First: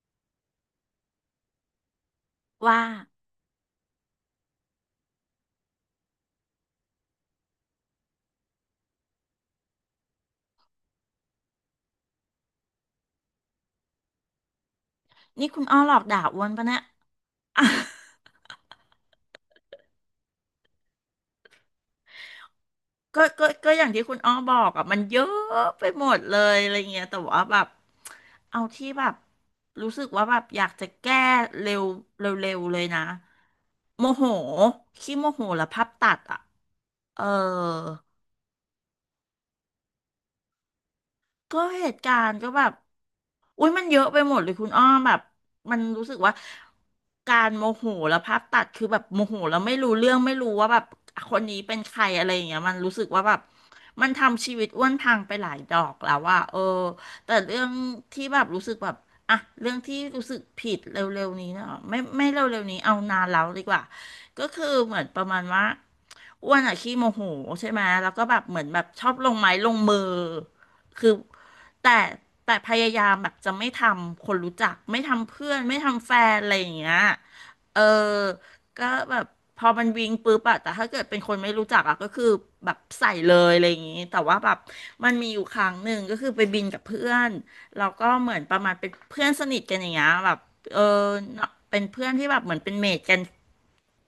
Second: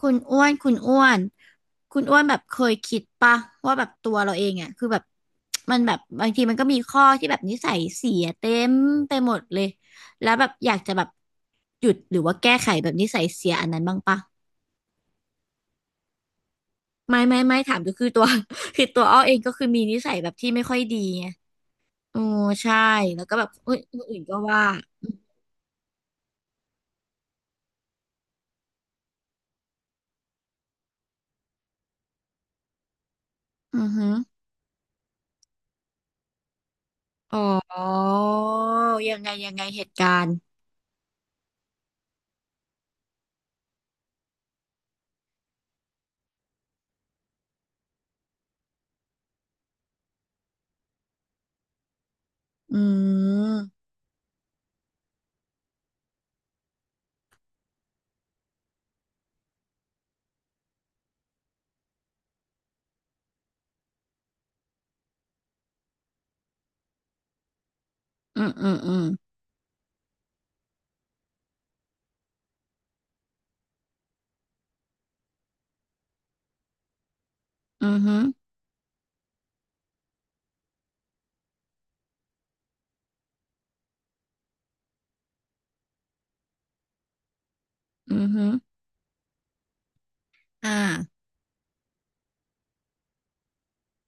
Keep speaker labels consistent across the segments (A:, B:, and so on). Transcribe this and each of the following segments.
A: คุณอ้วน คุณอ้วน คุณอ้วนแบบเคย
B: ว่า
A: คิดปะว่าแบบตัวเราเองอ่ะคือแบบมันแบบบางทีมันก็มีข้อที่แบบนิสัยเสียเต็มไปหมดเลย แล้วแบบอยากจะแบบหยุดหรือว่าแก้ไขแบบนิสัยเสียอันนั้นบ้างปะ
B: นี่คุณอ้อหลอกด่าอ้วนปะเนี่ย
A: ไม่ไม่
B: อ่ะ
A: ถา มก็คือตัว คือตัวอ้อเองก็คือมีนิสัยแบบที่ไม่ค่อยดีไงโอ้ใช่
B: ก็
A: แล้วก็แบ
B: ก็
A: บ
B: ก็
A: เอ้ย
B: อย่าง
A: ค
B: ที่
A: น
B: คุ
A: อื่
B: ณ
A: น
B: อ้อ
A: ก็
B: บอ
A: ว่า
B: กอ่ะมันเยอะไปหมดเลยอะไรเงี้ยแต่ว่าแบบเอาที่แบบรู้สึกว่าแบบอยากจะแก้เร็วเร็วเร็วเลยนะ
A: อือ
B: โม
A: หือ
B: โหขี้โมโหแล้วภาพตัดอ่ะเอ
A: อ๋อ
B: อ
A: ยังไงยังไงเหตุการณ์
B: ก็เหตุการณ์ก็แบบอุ้ยมันเยอะไปหมดเลยคุณอ้อมแบบมันรู้สึกว่าการโมโหแล้วภาพตัดคือแบบโมโหแล้วไม่รู้เรื่องไม่รู้ว่าแบบคนนี้เป็นใครอะไรอย่างเงี้ยมัน
A: อื
B: รู้สึกว่าแบบ
A: ม
B: มันทำชีวิตอ้วนพังไปหลายดอกแล้วว่าเออแต่เรื่องที่แบบรู้สึกแบบอ่ะเรื่องที่รู้สึกผิดเร็วๆนี้เนาะไม่เร็วๆนี้เอานานแล้วดีกว่าก็คือเหมือนประมาณว่า อ้วนอะขี้โมโหใช่ไหมแล้วก็แบ
A: อื
B: บ
A: ม
B: เหมือ
A: อื
B: น
A: ม
B: แบบ
A: อืม
B: ชอบลงไม้ลงมือคือแต่แต่พยายามแบบจะไม่ทำคนรู้จักไม่ทำเพื่อนไม่ทำแฟนอะไรอย่างเงี้ยเออ
A: อือหือ
B: ก็แบบพอมันวิ่งปุ๊บอะแต่ถ้าเกิดเป็นคนไม่รู้จักอะก็คือแบบใส่เลยอะไรอย่างงี้แต่ว่าแบบมันมีอยู่ครั้งหนึ่งก็คือไปบินกับเพื่อนแล้าก็
A: อือ
B: เหมือน
A: ฮึ
B: ประมาณเป็นเพื่อนสนิทกันอย่างเงี้ยแบบ
A: อ่า
B: เออเป็นเพื่อนที่แบบเหมือนเป็นเมทกัน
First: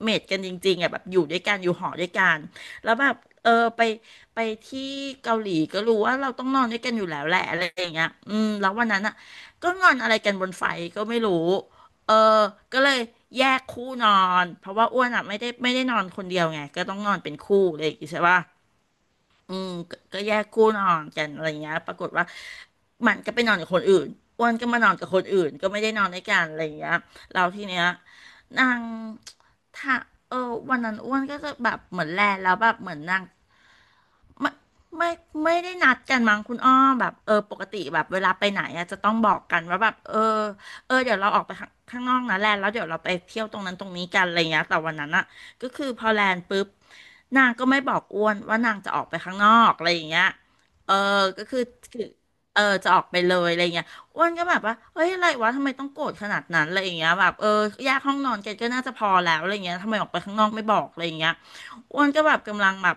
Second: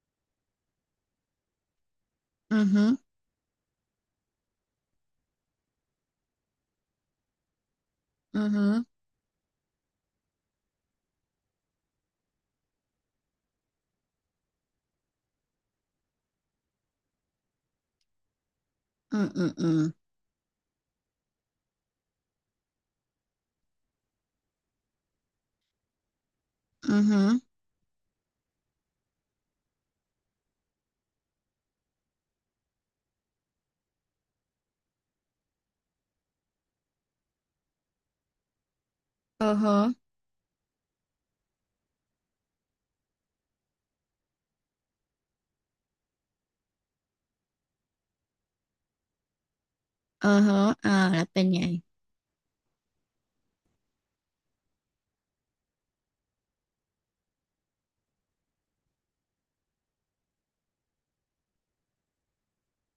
B: เมทกันจริงๆอ่ะแบบอยู่ด้วยกันอยู่หอด้วยกัน
A: อือฮึ
B: แล้วแบบเออไปไปที่เกาหลีก็รู้ว่าเราต้องนอนด้วยกันอยู่แล้วแหละอะไรอย่างเงี้ยอื
A: อื
B: ม
A: อฮึ
B: แล้ววันนั้นอ่ะก็งอนอะไรกันบนไฟก็ไม่รู้เออก็เลยแยกคู่นอนเพราะว่าอ้วนอ่ะไม่ได้นอนคนเดียวไงก็ต้องนอนเป็นคู่เลยางงี้ใช่ป่ะ
A: อืออือ
B: อื
A: อื
B: ม
A: อ
B: ก็แยกคู่นอนกันอะไรเงี้ยปรากฏว่ามันก็ไปนอนกับคนอื่นอ้วนก็มานอนกับคนอื่นก็ไม่ได้นอนด้วยกันอะไรเงี้ย
A: อือฮึ
B: เราทีเนี้ยนางถ้าเออวันนั้นอ้วนก็จะแบบเหมือนแลแล้วแบบเหมือนนาง ไม่ไม่ไม่ได้นัดกันมั้งคุณอ้อแบบเออปกติแบบเวลาไปไหนอะจะต้องบอก
A: อือ
B: กัน
A: ฮึ
B: ว่าแบบเออเดี๋ยวเราออกไปข้างนอกนะแลนแล้วเดี๋ยวเราไปเที่ยวตรงนั้นตรงนี้กันอะไรเงี้ยแต่วันนั้นอะก็คือพอแลนปุ๊บนางก็ไม่บอกอ้วนว่านางจะออกไปข้างนอกอะไรอย่างเงี้
A: อื
B: ย
A: อฮึอ่า
B: เออ
A: แล้วเป็
B: ก็
A: น
B: คื
A: ไง
B: อคือเออจะออกไปเลยอะไรเงี้ยอ้วนก็แบบว่าเฮ้ยอะไรวะทำไมต้องโกรธขนาดนั้นอะไรอย่างเงี้ยแบบเออแยกห้องนอนกันก็น่าจะพอแล้วอะไรเงี้ยทำไมออกไปข้างนอกไม่บอกอะไรอย่างเงี้ยอ้วนก็แบบกำลังแบบ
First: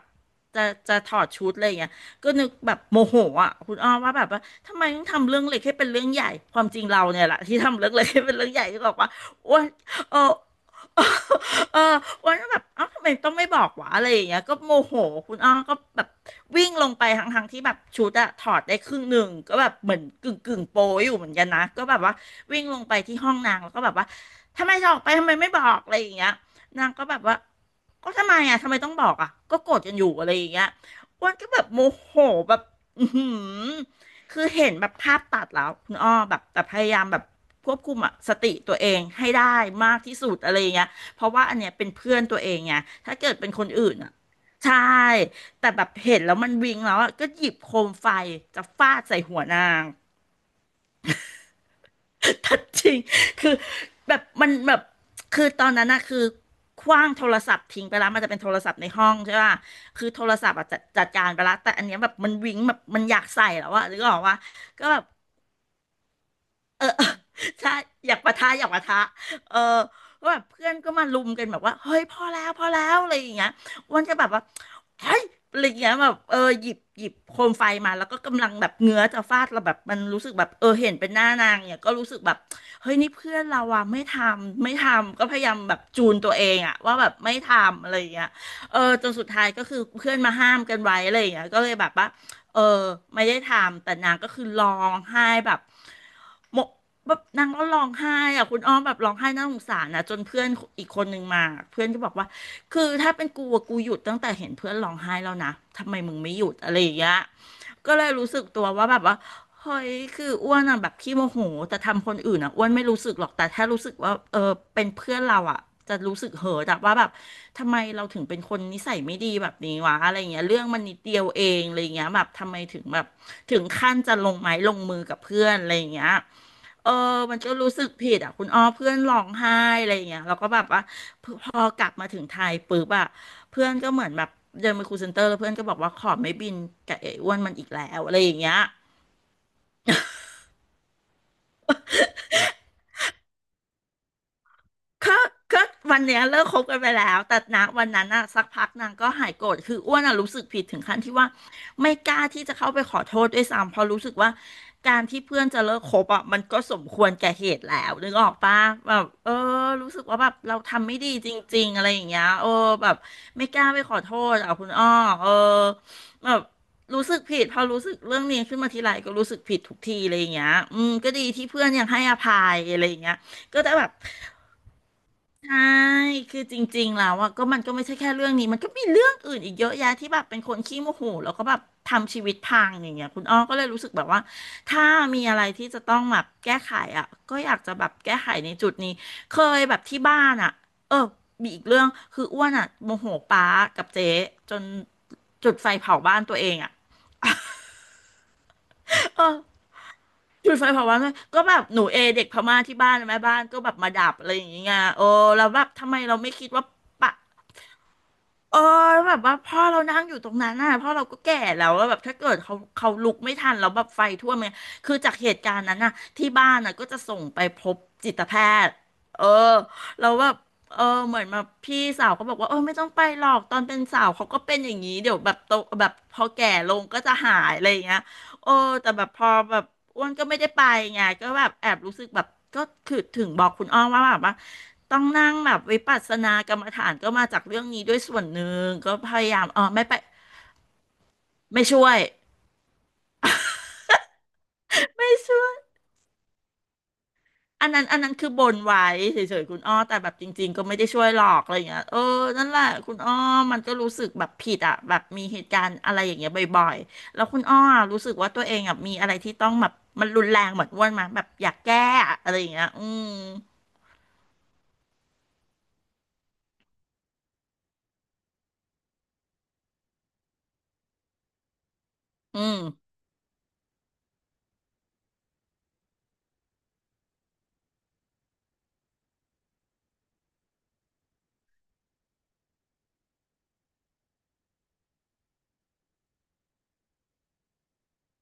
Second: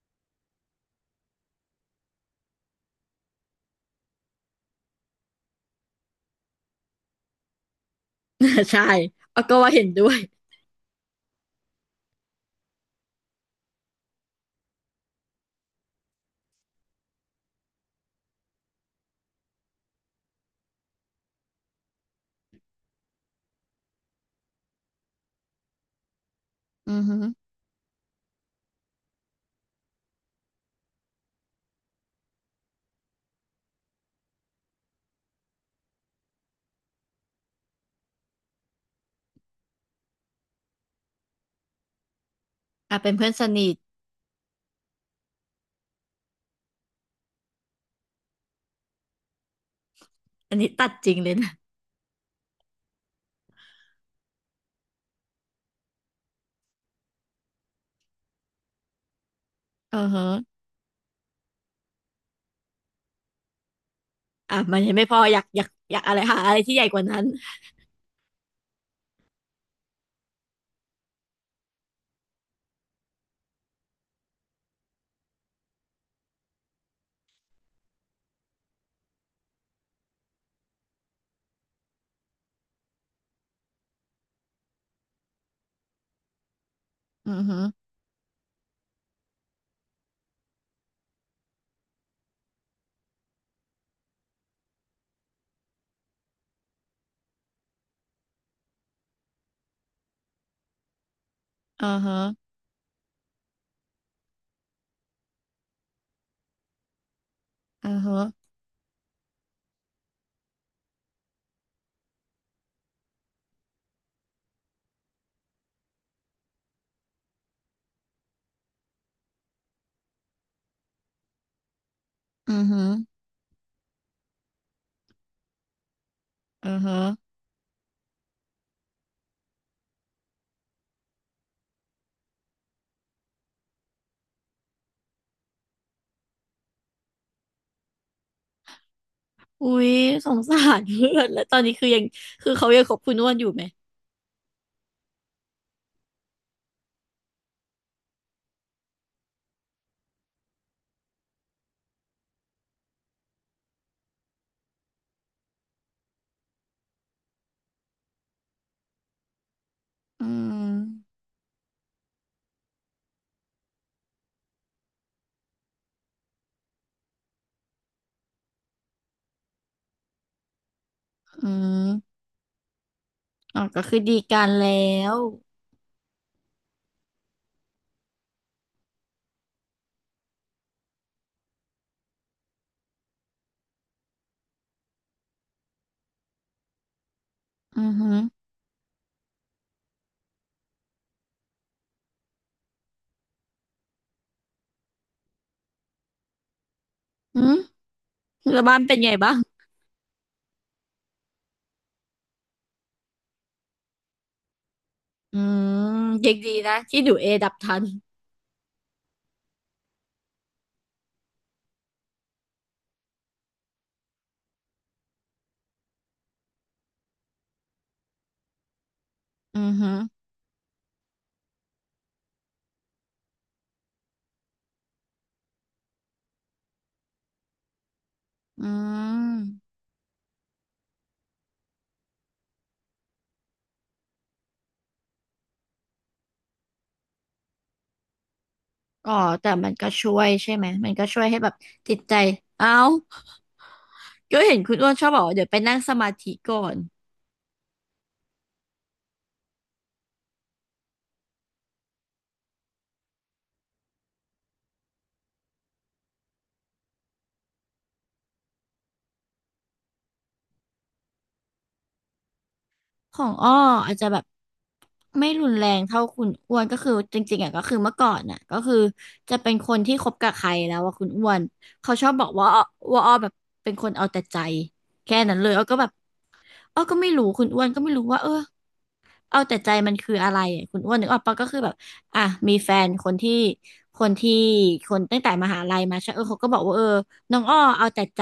B: จะถอดชุดอะไรอย่างเงี้ยก็นึกแบบโมโหอ่ะคุณอ้อมว่าแบบว่าทำไมต้องทำเรื่องเล็กให้เป็นเรื่องใหญ่ความจริงเราเนี่ยแหละที่ทำเรื่องเล็กให้เป็นเรื่องใหญ่ ที่
A: ใช่
B: บอกว่า
A: เอา
B: อ้
A: ก็
B: วน
A: ว่าเห็นด้ว
B: เอ
A: ย
B: อเอออ้วนก็แบบเอ้าทำไมต้องไม่บอกวะอะไรอย่างเงี้ยก็โมโหคุณอ้อก็แบบวิ่งลงไปทั้งที่แบบชุดอะถอดได้ครึ่งหนึ่งก็แบบเหมือนกึ่งโปยอยู่เหมือนกันนะก็แบบว่าวิ่งลงไปที่ห้องนางแล้วก็แบบว่าทำไมจะออกไปทำไมไม่บอกอะไรอย่างเงี้ย นาง
A: อือ
B: ก็แบ
A: ฮึ
B: บว่าก็ทำไมอ่ะทำไมต้องบอกอ่ะก็โกรธกันอยู่อะไรอย่างเงี้ยอ้วนก็แบบโมโหแบบอือหือคือเห็นแบบภาพตัดแล้วคุณอ้อแบบแต่พยายามแบบควบคุมอะสติตัวเองให้ได้มากที่สุดอะไรอย่างเงี้ยเพราะว่าอันเนี้ยเป็นเพื่อนตัวเองไง
A: อ่าเป็น
B: ถ้า
A: เพื่อ
B: เกิ
A: น
B: ด
A: ส
B: เป็น
A: นิ
B: คน
A: ท
B: อื่นอ่ะใช่แต่แบบเห็นแล้วมันวิงแล้วอะก็หยิบโคมไฟจะฟาดใส่หัวนาง
A: อันนี้ตัดจริงเลยนะ
B: ทัดจริงคือแบบมันแบบคือตอนนั้นนะคือขว้างโทรศัพท์ทิ้งไปแล้วมันจะเป็นโทรศัพท์ในห้องใช่ป่ะ
A: อื
B: คื
A: อ
B: อโท
A: ฮึ
B: รศัพท์อะจัดการไปแล้วแต่อันเนี้ยแบบมันวิ้งแบบมันอยากใส่แล้วอะหรือก็บอกว่า
A: อ่ามัน
B: ก็
A: ยัง
B: แบ
A: ไม่
B: บ
A: พออยากอะไรหาอะไรที่ให
B: เอ
A: ญ่
B: อ
A: กว่านั้น
B: ใช่อยากปะทะอยากปะทะเออก็แบบเพื่อนก็มาลุมกันแบบว่าเฮ้ยพอแล้วพอแล้วอะไรอย่างเงี้ยอ้วนก็แบบว่าเฮ้ยอะไรอย่างเงี้ยแบบเออหยิบโคมไฟมาแล้วก็กำลังแบบเงื้อจะฟาดเราแบบมันรู้สึกแบบเออเห็นเป็นหน้านางเนี่ยก็รู้สึกแบบเฮ้ยนี่เพื่อนเราอะไม่ทำก็พยายามแบบจูนตัวเองอะว่าแบบ
A: อื
B: ไม่
A: อ
B: ท
A: ฮึ
B: ำอะไรอย่างเงี้ยเออจนสุดท้ายก็คือเพื่อนมาห้ามกันไว้อะไรอย่างเงี้ยก็เลยแบบว่า เออไม่ได้ทำแต่นางก็คือร้องไห้แบบหมกแบบนางก็ร้องไห้อะคุณอ้อมแบบร้องไห้น่าสงสารนะจนเพื่อนอีกคนหนึงมาเพื่
A: อื
B: อน
A: อ
B: ก็บอก
A: ฮึ
B: ว่าคือถ้าเป็นกูอะกูหยุดตั้งแต่เห็นเพื่อนร้องไห้แล้วนะทำไมมึงไม่หยุดอะไรอย่างเงี้ย
A: อื
B: ก็
A: อ
B: เลย
A: ฮึ
B: รู้สึกตัวว่าแบบว่าเฮ้ยคืออ้วนอะแบบขี้โมโหแต่ทำคนอื่นอะอ้วนไม่รู้สึกหรอกแต่ถ้ารู้สึกว่าเออเป็นเพื่อนเราอะจะรู้สึกเหิดอะว่าแบบ ทำไมเราถึงเป็นคนนิสัยไม่ดีแบบนี้วะอะไรเงี้ยเรื่องมันนิดเดียวเองอะไรเงี้ยแบบทำ
A: อื
B: ไม
A: อฮึ
B: ถึงแบบถึงขั้นจะลงไม้ลงมือกับเพื่อนอะไรเงี้ย
A: อือ
B: เอ
A: ฮึ
B: อมันก็รู้สึกผิดอ่ะคุณอ้อเพื่อนร้องไห้อะไรเงี้ยเราก็แบบว่าพอกลับมาถึงไทยปุ๊บอ่ะเพื่อนก็เหมือนแบบเดินไปคูลเซ็นเตอร์แล้วเพื่อนก็บอกว่าขอไม่บินกับไอ้อ้วนมันอีกแล้วอะไรอย่างเงี้ย
A: อุ๊ยสงสารเพื่อนแล้วตอนนี้คือยังคือเขายังคบคุณอ้วนอยู่ไหม
B: ก็ก็วันเนี้ยเลิกคบกันไปแล้วแต่นะวันนั้นอะสักพักนางก็หายโกรธคืออ้วนอะรู้สึกผิดถึงขั้นที่ว่าไม่กล้าที่จะเข้าไปขอโทษด้วยซ้ำเพราะรู้สึกว่าการที่เพื่อนจะเลิกคบอะมันก็สมควรแก่เหตุแล้วนึกออกปะแบบเออรู้สึกว่า
A: อื
B: แบบเราทำไม่
A: ม
B: ดีจริงๆอะไรอย่างเงี้ยเออแบบไม่กล้าไปขอโทษอะคุณอ้อเออแบบรู้สึกผิดพอรู้สึกเรื่องนี้ขึ้นมาทีไรก็รู้สึกผิดทุกทีอะไรอย่างเงี้ยอืมก็ดีที่
A: อื
B: เพื่อนยังให้อ
A: ม
B: ภัยอะไรอย่างเงี้ย
A: อ๋
B: ก็
A: อ
B: จะ
A: ก็
B: แบบ
A: คือดีกันแล้ว
B: ใช่ คือจริงๆแล้วอะก็มันก็ไม่ใช่แค่เรื่องนี้ มันก็มีเรื่องอื่นอีกเยอะแยะที่แบบเป็นคนขี้โมโหแล้วก็แบบทำชีวิตพังอย่างเงี้ยคุณอ้อก็เลยรู้สึกแบบว่าถ้ามีอะไรที่จะต้องแบบแก้ไขอะก็อยากจะแบ
A: อือ
B: บ
A: ฮึ
B: แก้ไขในจุดนี้เคยแบบที่บ้านอะเออมีอีกเรื่อง คืออ้วนอะโมโหป๊ากับเจ๊จนจุดไฟเผาบ้านตัวเองอะ
A: อืมแล้วบ้านเป็นไง
B: เอ
A: บ้า
B: อ
A: ง
B: จุดไฟเผาบ้านตัวเองก็แบบหนูเอเด็กพม่าที่บ้านแม่บ้านก็แบบมาดับอะไรอย่างเงี้ยโอ้
A: อื
B: แล้วแบบ
A: ม
B: ทำไมเราไม่
A: ยัง
B: คิ
A: ดี
B: ดว่า
A: นะที่ดู
B: ปะ
A: เอดับทัน
B: เออแบบว่าพ่อเรานั่งอยู่ตรงนั้นน่ะพ่อเราก็แก่แล้วแล้วแบบถ้าเกิดเขาลุกไม่ทันแล้วแบบไฟท่วมเนี่ยคือจากเหตุการณ์นั้นน่ะที่บ้านน่ะก็จะส่งไปพบจิตแพทย์เออ
A: อือหือ
B: แล้วแบบเออเหมือนมาพี่สาวก็บอกว่าเออไม่ต้องไปหรอกตอนเป็นสาวเขาก็เป็นอย่างนี้เดี๋ยวแบบโตแบบพอแก่ลงก็จะหายอะไรอย่างเงี้ย โอ้
A: อื
B: แต่แบบพอแบบ
A: ม
B: อ้วนก็ไม่ได้ไปไงก็แบบแอบรู้สึกแบบก็คือถึงบอกคุณอ้อมว่าแบบว่าต้องนั่งแบบวิปัสสนากรรมฐานก็มาจากเรื่องนี้ด้วยส่วนหนึ่งก็
A: อ๋
B: พ
A: อ
B: ยายาม
A: แต่
B: อ๋อ
A: มัน
B: ไม่
A: ก็
B: ไป
A: ช่วยใช่ไหม มันก็ช่วยให้แบบ
B: ไม่ช่ว
A: จิ
B: ย
A: ตใจ เอ้าก็เห็นคุณอ้วนชอบบอกว่าเดี๋ยวไปนั่งสมาธิก่อน
B: อันนั้นคือบนไว้เฉยๆคุณอ้อแต่แบบจริงๆก็ไม่ได้ช่วยหรอกอะไรอย่างเงี้ยเออนั่นแหละคุณอ้อมันก็รู้สึกแบบผิดอ่ะแบบมีเหตุการณ์อะไรอย่างเงี้ยบ่อยๆแล้วคุณอ้อรู้สึกว่าตัวเองอ่ะมีอะไรที่ต้องแบบมันรุนแรงเหมือนอ้วนมาแบบอยากแก้อะอะไรอย่างเงี้ยอืม
A: ของอ้ออาจจะแบบไม่รุนแรงเท่าคุณอ้วนก็คือจริงๆอ่ะก็คือเมื่อก่อนอ่ะก็คือจะเป็นคนที่คบกับใครแล้วว่าคุณอ้วนเขาชอบบอก
B: อื
A: ว่า
B: ม
A: อ้อว่าอ้อแบบเป็นคนเอาแต่ใจแค่นั้นเลยอ้อก็แบบอ้อก็ไม่รู้คุณอ้วนก็ไม่รู้ว่าเออ เอาแต่ใจมันคืออะไรอะคุณอ้วนนึกออกปะก็คือแบบอ่ะมีแฟนคนที่คนตั้งแต่มหาลัยมาใช่เออเขาก็บอกว่าเออน้องอ้อเอาแต่ใจ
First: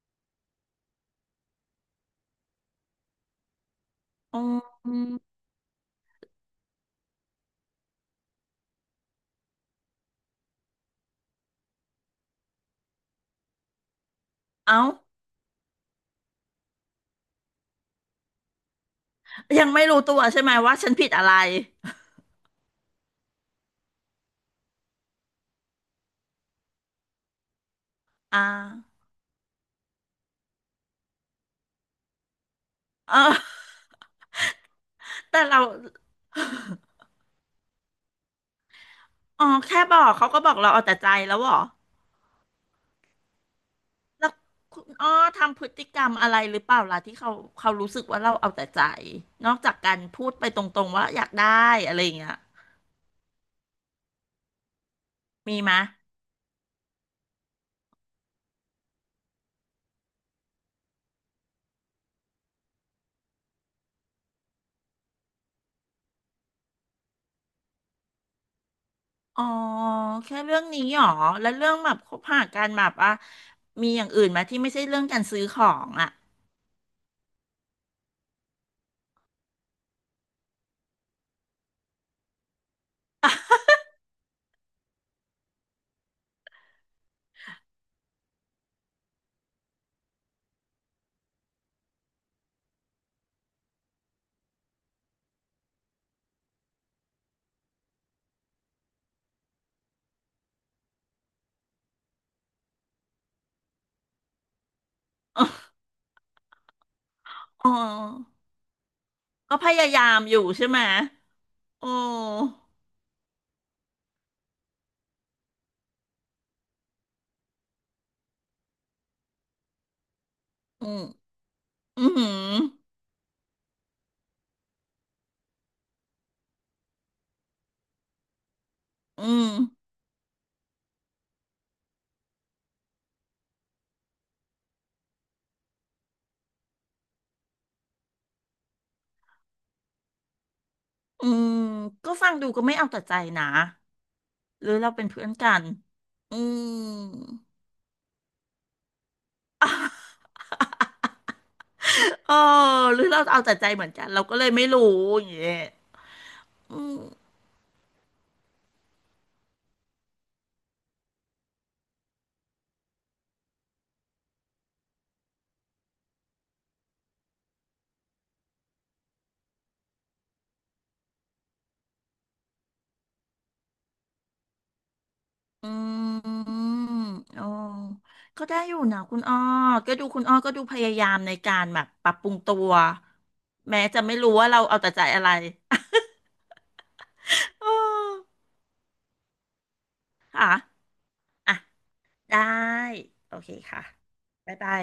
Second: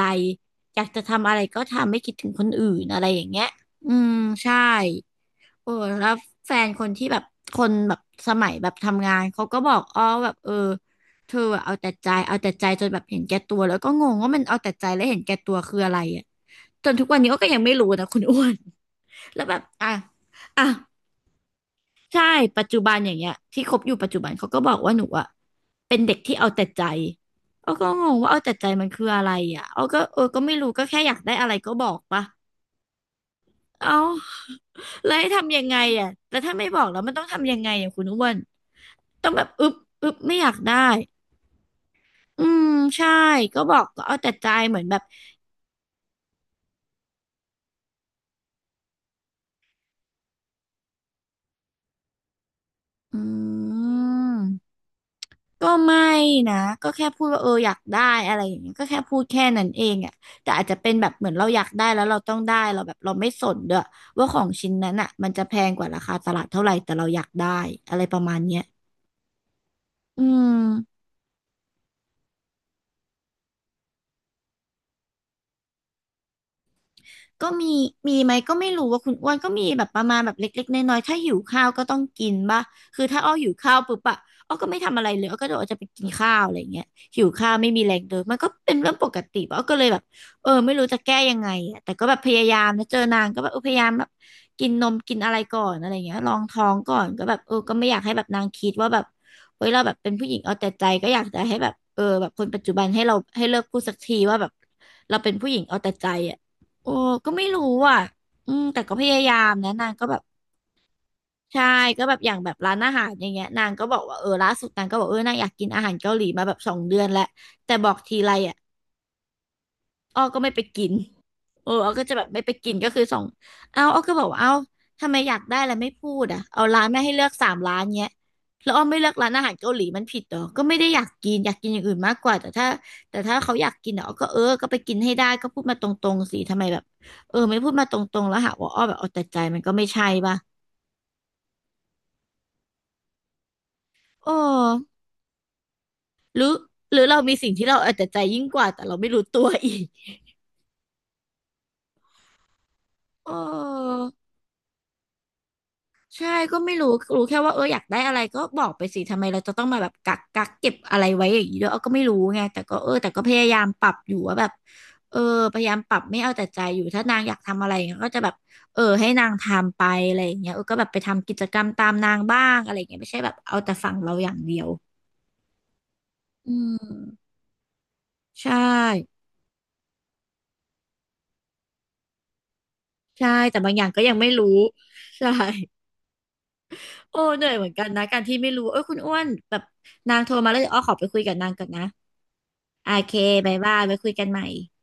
A: อยากจะทำอะไรก็ทำไม่คิดถึงคนอื่นอะไรอย่างเงี้ยอืม
B: อ
A: ใช่
B: ืม
A: โอ้แล้วแฟนคนที่แบบคนแบบสมัยแบบทำงานเขาก็บอกอ้อแบบเออเธออะเอาแต่ใจเอาแต่ใจจนแบบเห็นแก่ตัวแล้วก็งงว่ามันเอาแต่
B: เอ้า
A: ใจและเห็นแก่ตัวคืออะไรอ่ะจนทุกวันนี้อ้อก็ยังไม่รู้นะคุณอ้วน แล้วแบบ
B: ยังไม่
A: อ่ะ
B: รู้ตัวใช่ไหม
A: อ่ะ
B: ว่าฉันผิดอะไร
A: ใช่ปัจจุบันอย่างเงี้ยที่คบอยู่ปัจจุบันเขาก็บอกว่าหนูอะเป็นเด็กที่เอาแต่ใจอ้อก็งงว่า
B: อ่
A: เอาแต่ใจมัน
B: า
A: คืออะไรอ่ะอ้อก็เออก็ไม่รู้ก็แค่อยากได้อะไรก็บอกปะ
B: เออ
A: เอ้าแล้วให้
B: แต่
A: ทำ
B: เรา
A: ยังไงอ่ะแต่ถ้าไม่บอกแล้วมันต้องทำยังไงอ่ะคุณอ้วนต้องแบ
B: อ๋อ
A: บอึบ
B: แค่บอ
A: อึ
B: ก
A: บ
B: เขา
A: ไม่
B: ก็
A: อ
B: บ
A: ยา
B: อก
A: ก
B: เรา
A: ได้
B: เอาแต่ใจแล้วเหรอ
A: อืมใช่ก็บอกก็เอา
B: แล้
A: แต่
B: ว
A: ใจเหมือ
B: คุ
A: น
B: ณ
A: แบบ
B: อ้อทำพฤติกรรมอะไรหรือเปล่าล่ะที่เขาเขารู้สึกว่าเราเอาแต่ใจ นอกจากการพูดไปตรงๆว่าอยากได้อะไรอย่างเงี้ย
A: อืม
B: มี
A: ก็
B: ไหมย
A: ไม่นะก็แค่พูดว่าเอออยากได้อะไรอย่างเงี้ยก็แค่พูดแค่นั้นเองอ่ะแต่อาจจะเป็นแบบเหมือนเราอยากได้แล้วเราต้องได้เราแบบเราไม่สนด้วยว่าของชิ้นนั้นอ่ะมันจะแพงกว่าราคาตลาดเท่าไหร่แต่เราอยากได้อะไรประมาณเนี้ย
B: อ๋อ
A: อื
B: แค่
A: ม
B: เรื่องนี้หรอแล้วเรื่องแบบคบหากันแบบอ่ะมีอย่างอื่นไหมที่ไม่ใช่เรื่องการซื้อของอ่ะ
A: ก็มีมีไหมก็ไม่รู้ว่าคุณอ้วนก็มีแบบประมาณแบบเล็กๆน้อยๆถ้าหิวข้าวก็ต้องกินป่ะคือถ้าอ้อหิวข้าวปุ๊บอะอ้อก็ไม่ทำอะไรเลยอ้อก็เดี๋ยวอ้อจะไปกินข้าวอะไรอย่างเงี้ยหิวข้าวไม่มีแรงเดินมันก็เป็นเรื่องปกติป่ะอ้อก็เลยแบบเออไม่รู้จะแก้ยังไงอะแต่ก็แบบพยายามนะเจอนางก็แบบเออพยายามแบบกินนมกินอะไรก่อนอะไรอย่างเงี้ยลองท้องก่อนก็แบบเออก็ไม่อยากให้แบบนางคิดว่าแบบเฮ้ยเราแบบเป็นผู้หญิงเอาแต่ใจก็อยากจะให้แบบเออแบบคนปัจจุบันให้เราให้เลิกพูดสักทีว่าแบบเราเป็นผู้หญิงเอาแต่ใจอ่ะ โอ้ก็ไม่รู้
B: อ๋อ
A: อ่ะอืมแต่ก็พยายาม
B: ก็พ
A: นะ
B: ยา
A: นาง
B: ยา
A: ก็แบ
B: ม
A: บ
B: อยู่ใช่ไหมย
A: ใช่
B: โอ้
A: ก็แบบอย่างแบบร้านอาหารอย่างเงี้ยนางก็บอกว่าเออล่าสุดนางก็บอกเออนางอยากกินอาหารเกาหลีมาแบบ2 เดือนแล้วแต่บอกทีไรอ่ะ อ้อก็ไม่ไปกิ
B: อื
A: น
B: ม
A: เอออ้อ
B: อื
A: ก็จะแบ
B: ม
A: บไม่ไปกินก็คือส่งเอาอ้อก็บอกว่าเอาทำไมอยากได้แล้วไม่พูดอ่ะเอาร้านแม่ให้เลือก3 ร้านเนี้ยแล้วอ้อไม่เลือก
B: อื
A: ร้านอา
B: ม
A: หารเกาหลีมันผิดเหรอก็ไม่ได้อยากกินอยากกินอย่างอื่นมากกว่าแต่ถ้าเขาอยากกินอ่ะอ้อก็เออก็ไปกินให้ได้ก็พูดมาตรงๆสิทำไมแบบเออไม่พูดมาตรงๆแล้วหาว่าอ้อแบบเอาแต่ใจมันก็ไม่ใช่ป่ะ
B: อืมก็ฟังดูก็ไม่เอาแต่ใจนะ
A: โอ้
B: หรือเราเป็นเพื่อนกันอื
A: หรือหรือเรามี
B: ม
A: สิ่งที่เราเอาแต่ใจยิ่งกว่าแต่เราไม่รู้ตัวอีก
B: เออหรือเรา
A: โอ้
B: เอาแต่ใจเหมือนกันเราก็เลยไม่รู้อย่างเงี้ย
A: ใช่ก็ไม่
B: อื
A: รู้
B: ม
A: รู้แค่ว่าเอออยากได้อะไรก็บอกไปสิทำไมเราจะต้องมาแบบกักเก็บอะไรไว้อย่างนี้ด้วยเออก็ไม่รู้ไงแต่ก็เออแต่ก็พยายามปรับอยู่ว่าแบบเออพยายามปรับไม่เอาแต่ใจอยู่ถ้านางอยากทำอะไรอย่างเงี้ยก็จะแบบเออให้นางทำไปอะไรอย่างเงี้ยเออก็แบบไปทำกิจกรรมตามนางบ้างอะไรอย่างเงี้ยไม่ใช่แบบเอาแต่ฝั่งเราอย่างเดียว
B: อื
A: อื
B: ม
A: ม
B: อ๋อก็
A: ใช่
B: ได้อยู่นะคุณอ้อก็ดูคุณอ้อก็ดูพยายามในการแบบปรับปรุงตัว
A: ใช่แต่บางอ
B: แม้
A: ย่างก็
B: จะ
A: ยั
B: ไม่
A: งไม่
B: รู้
A: รู้
B: ว่าเราเอาแต่ใจอะ
A: ใช่
B: ไร
A: โอ้เหนื่อยเห มือนกันนะ
B: อออ
A: การที่ไม่รู้เออคุณอ้วนแบบนางโทร
B: ค่ะ
A: มาแล้วเดี๋ยวอ้อขอไปคุยกับนาง
B: อ่ะ
A: ก่อนนะ
B: ได้
A: โอเค
B: โอเค
A: บายบา
B: ค่ะ
A: ยไว้คุยกันใหม่
B: บ๊ายบาย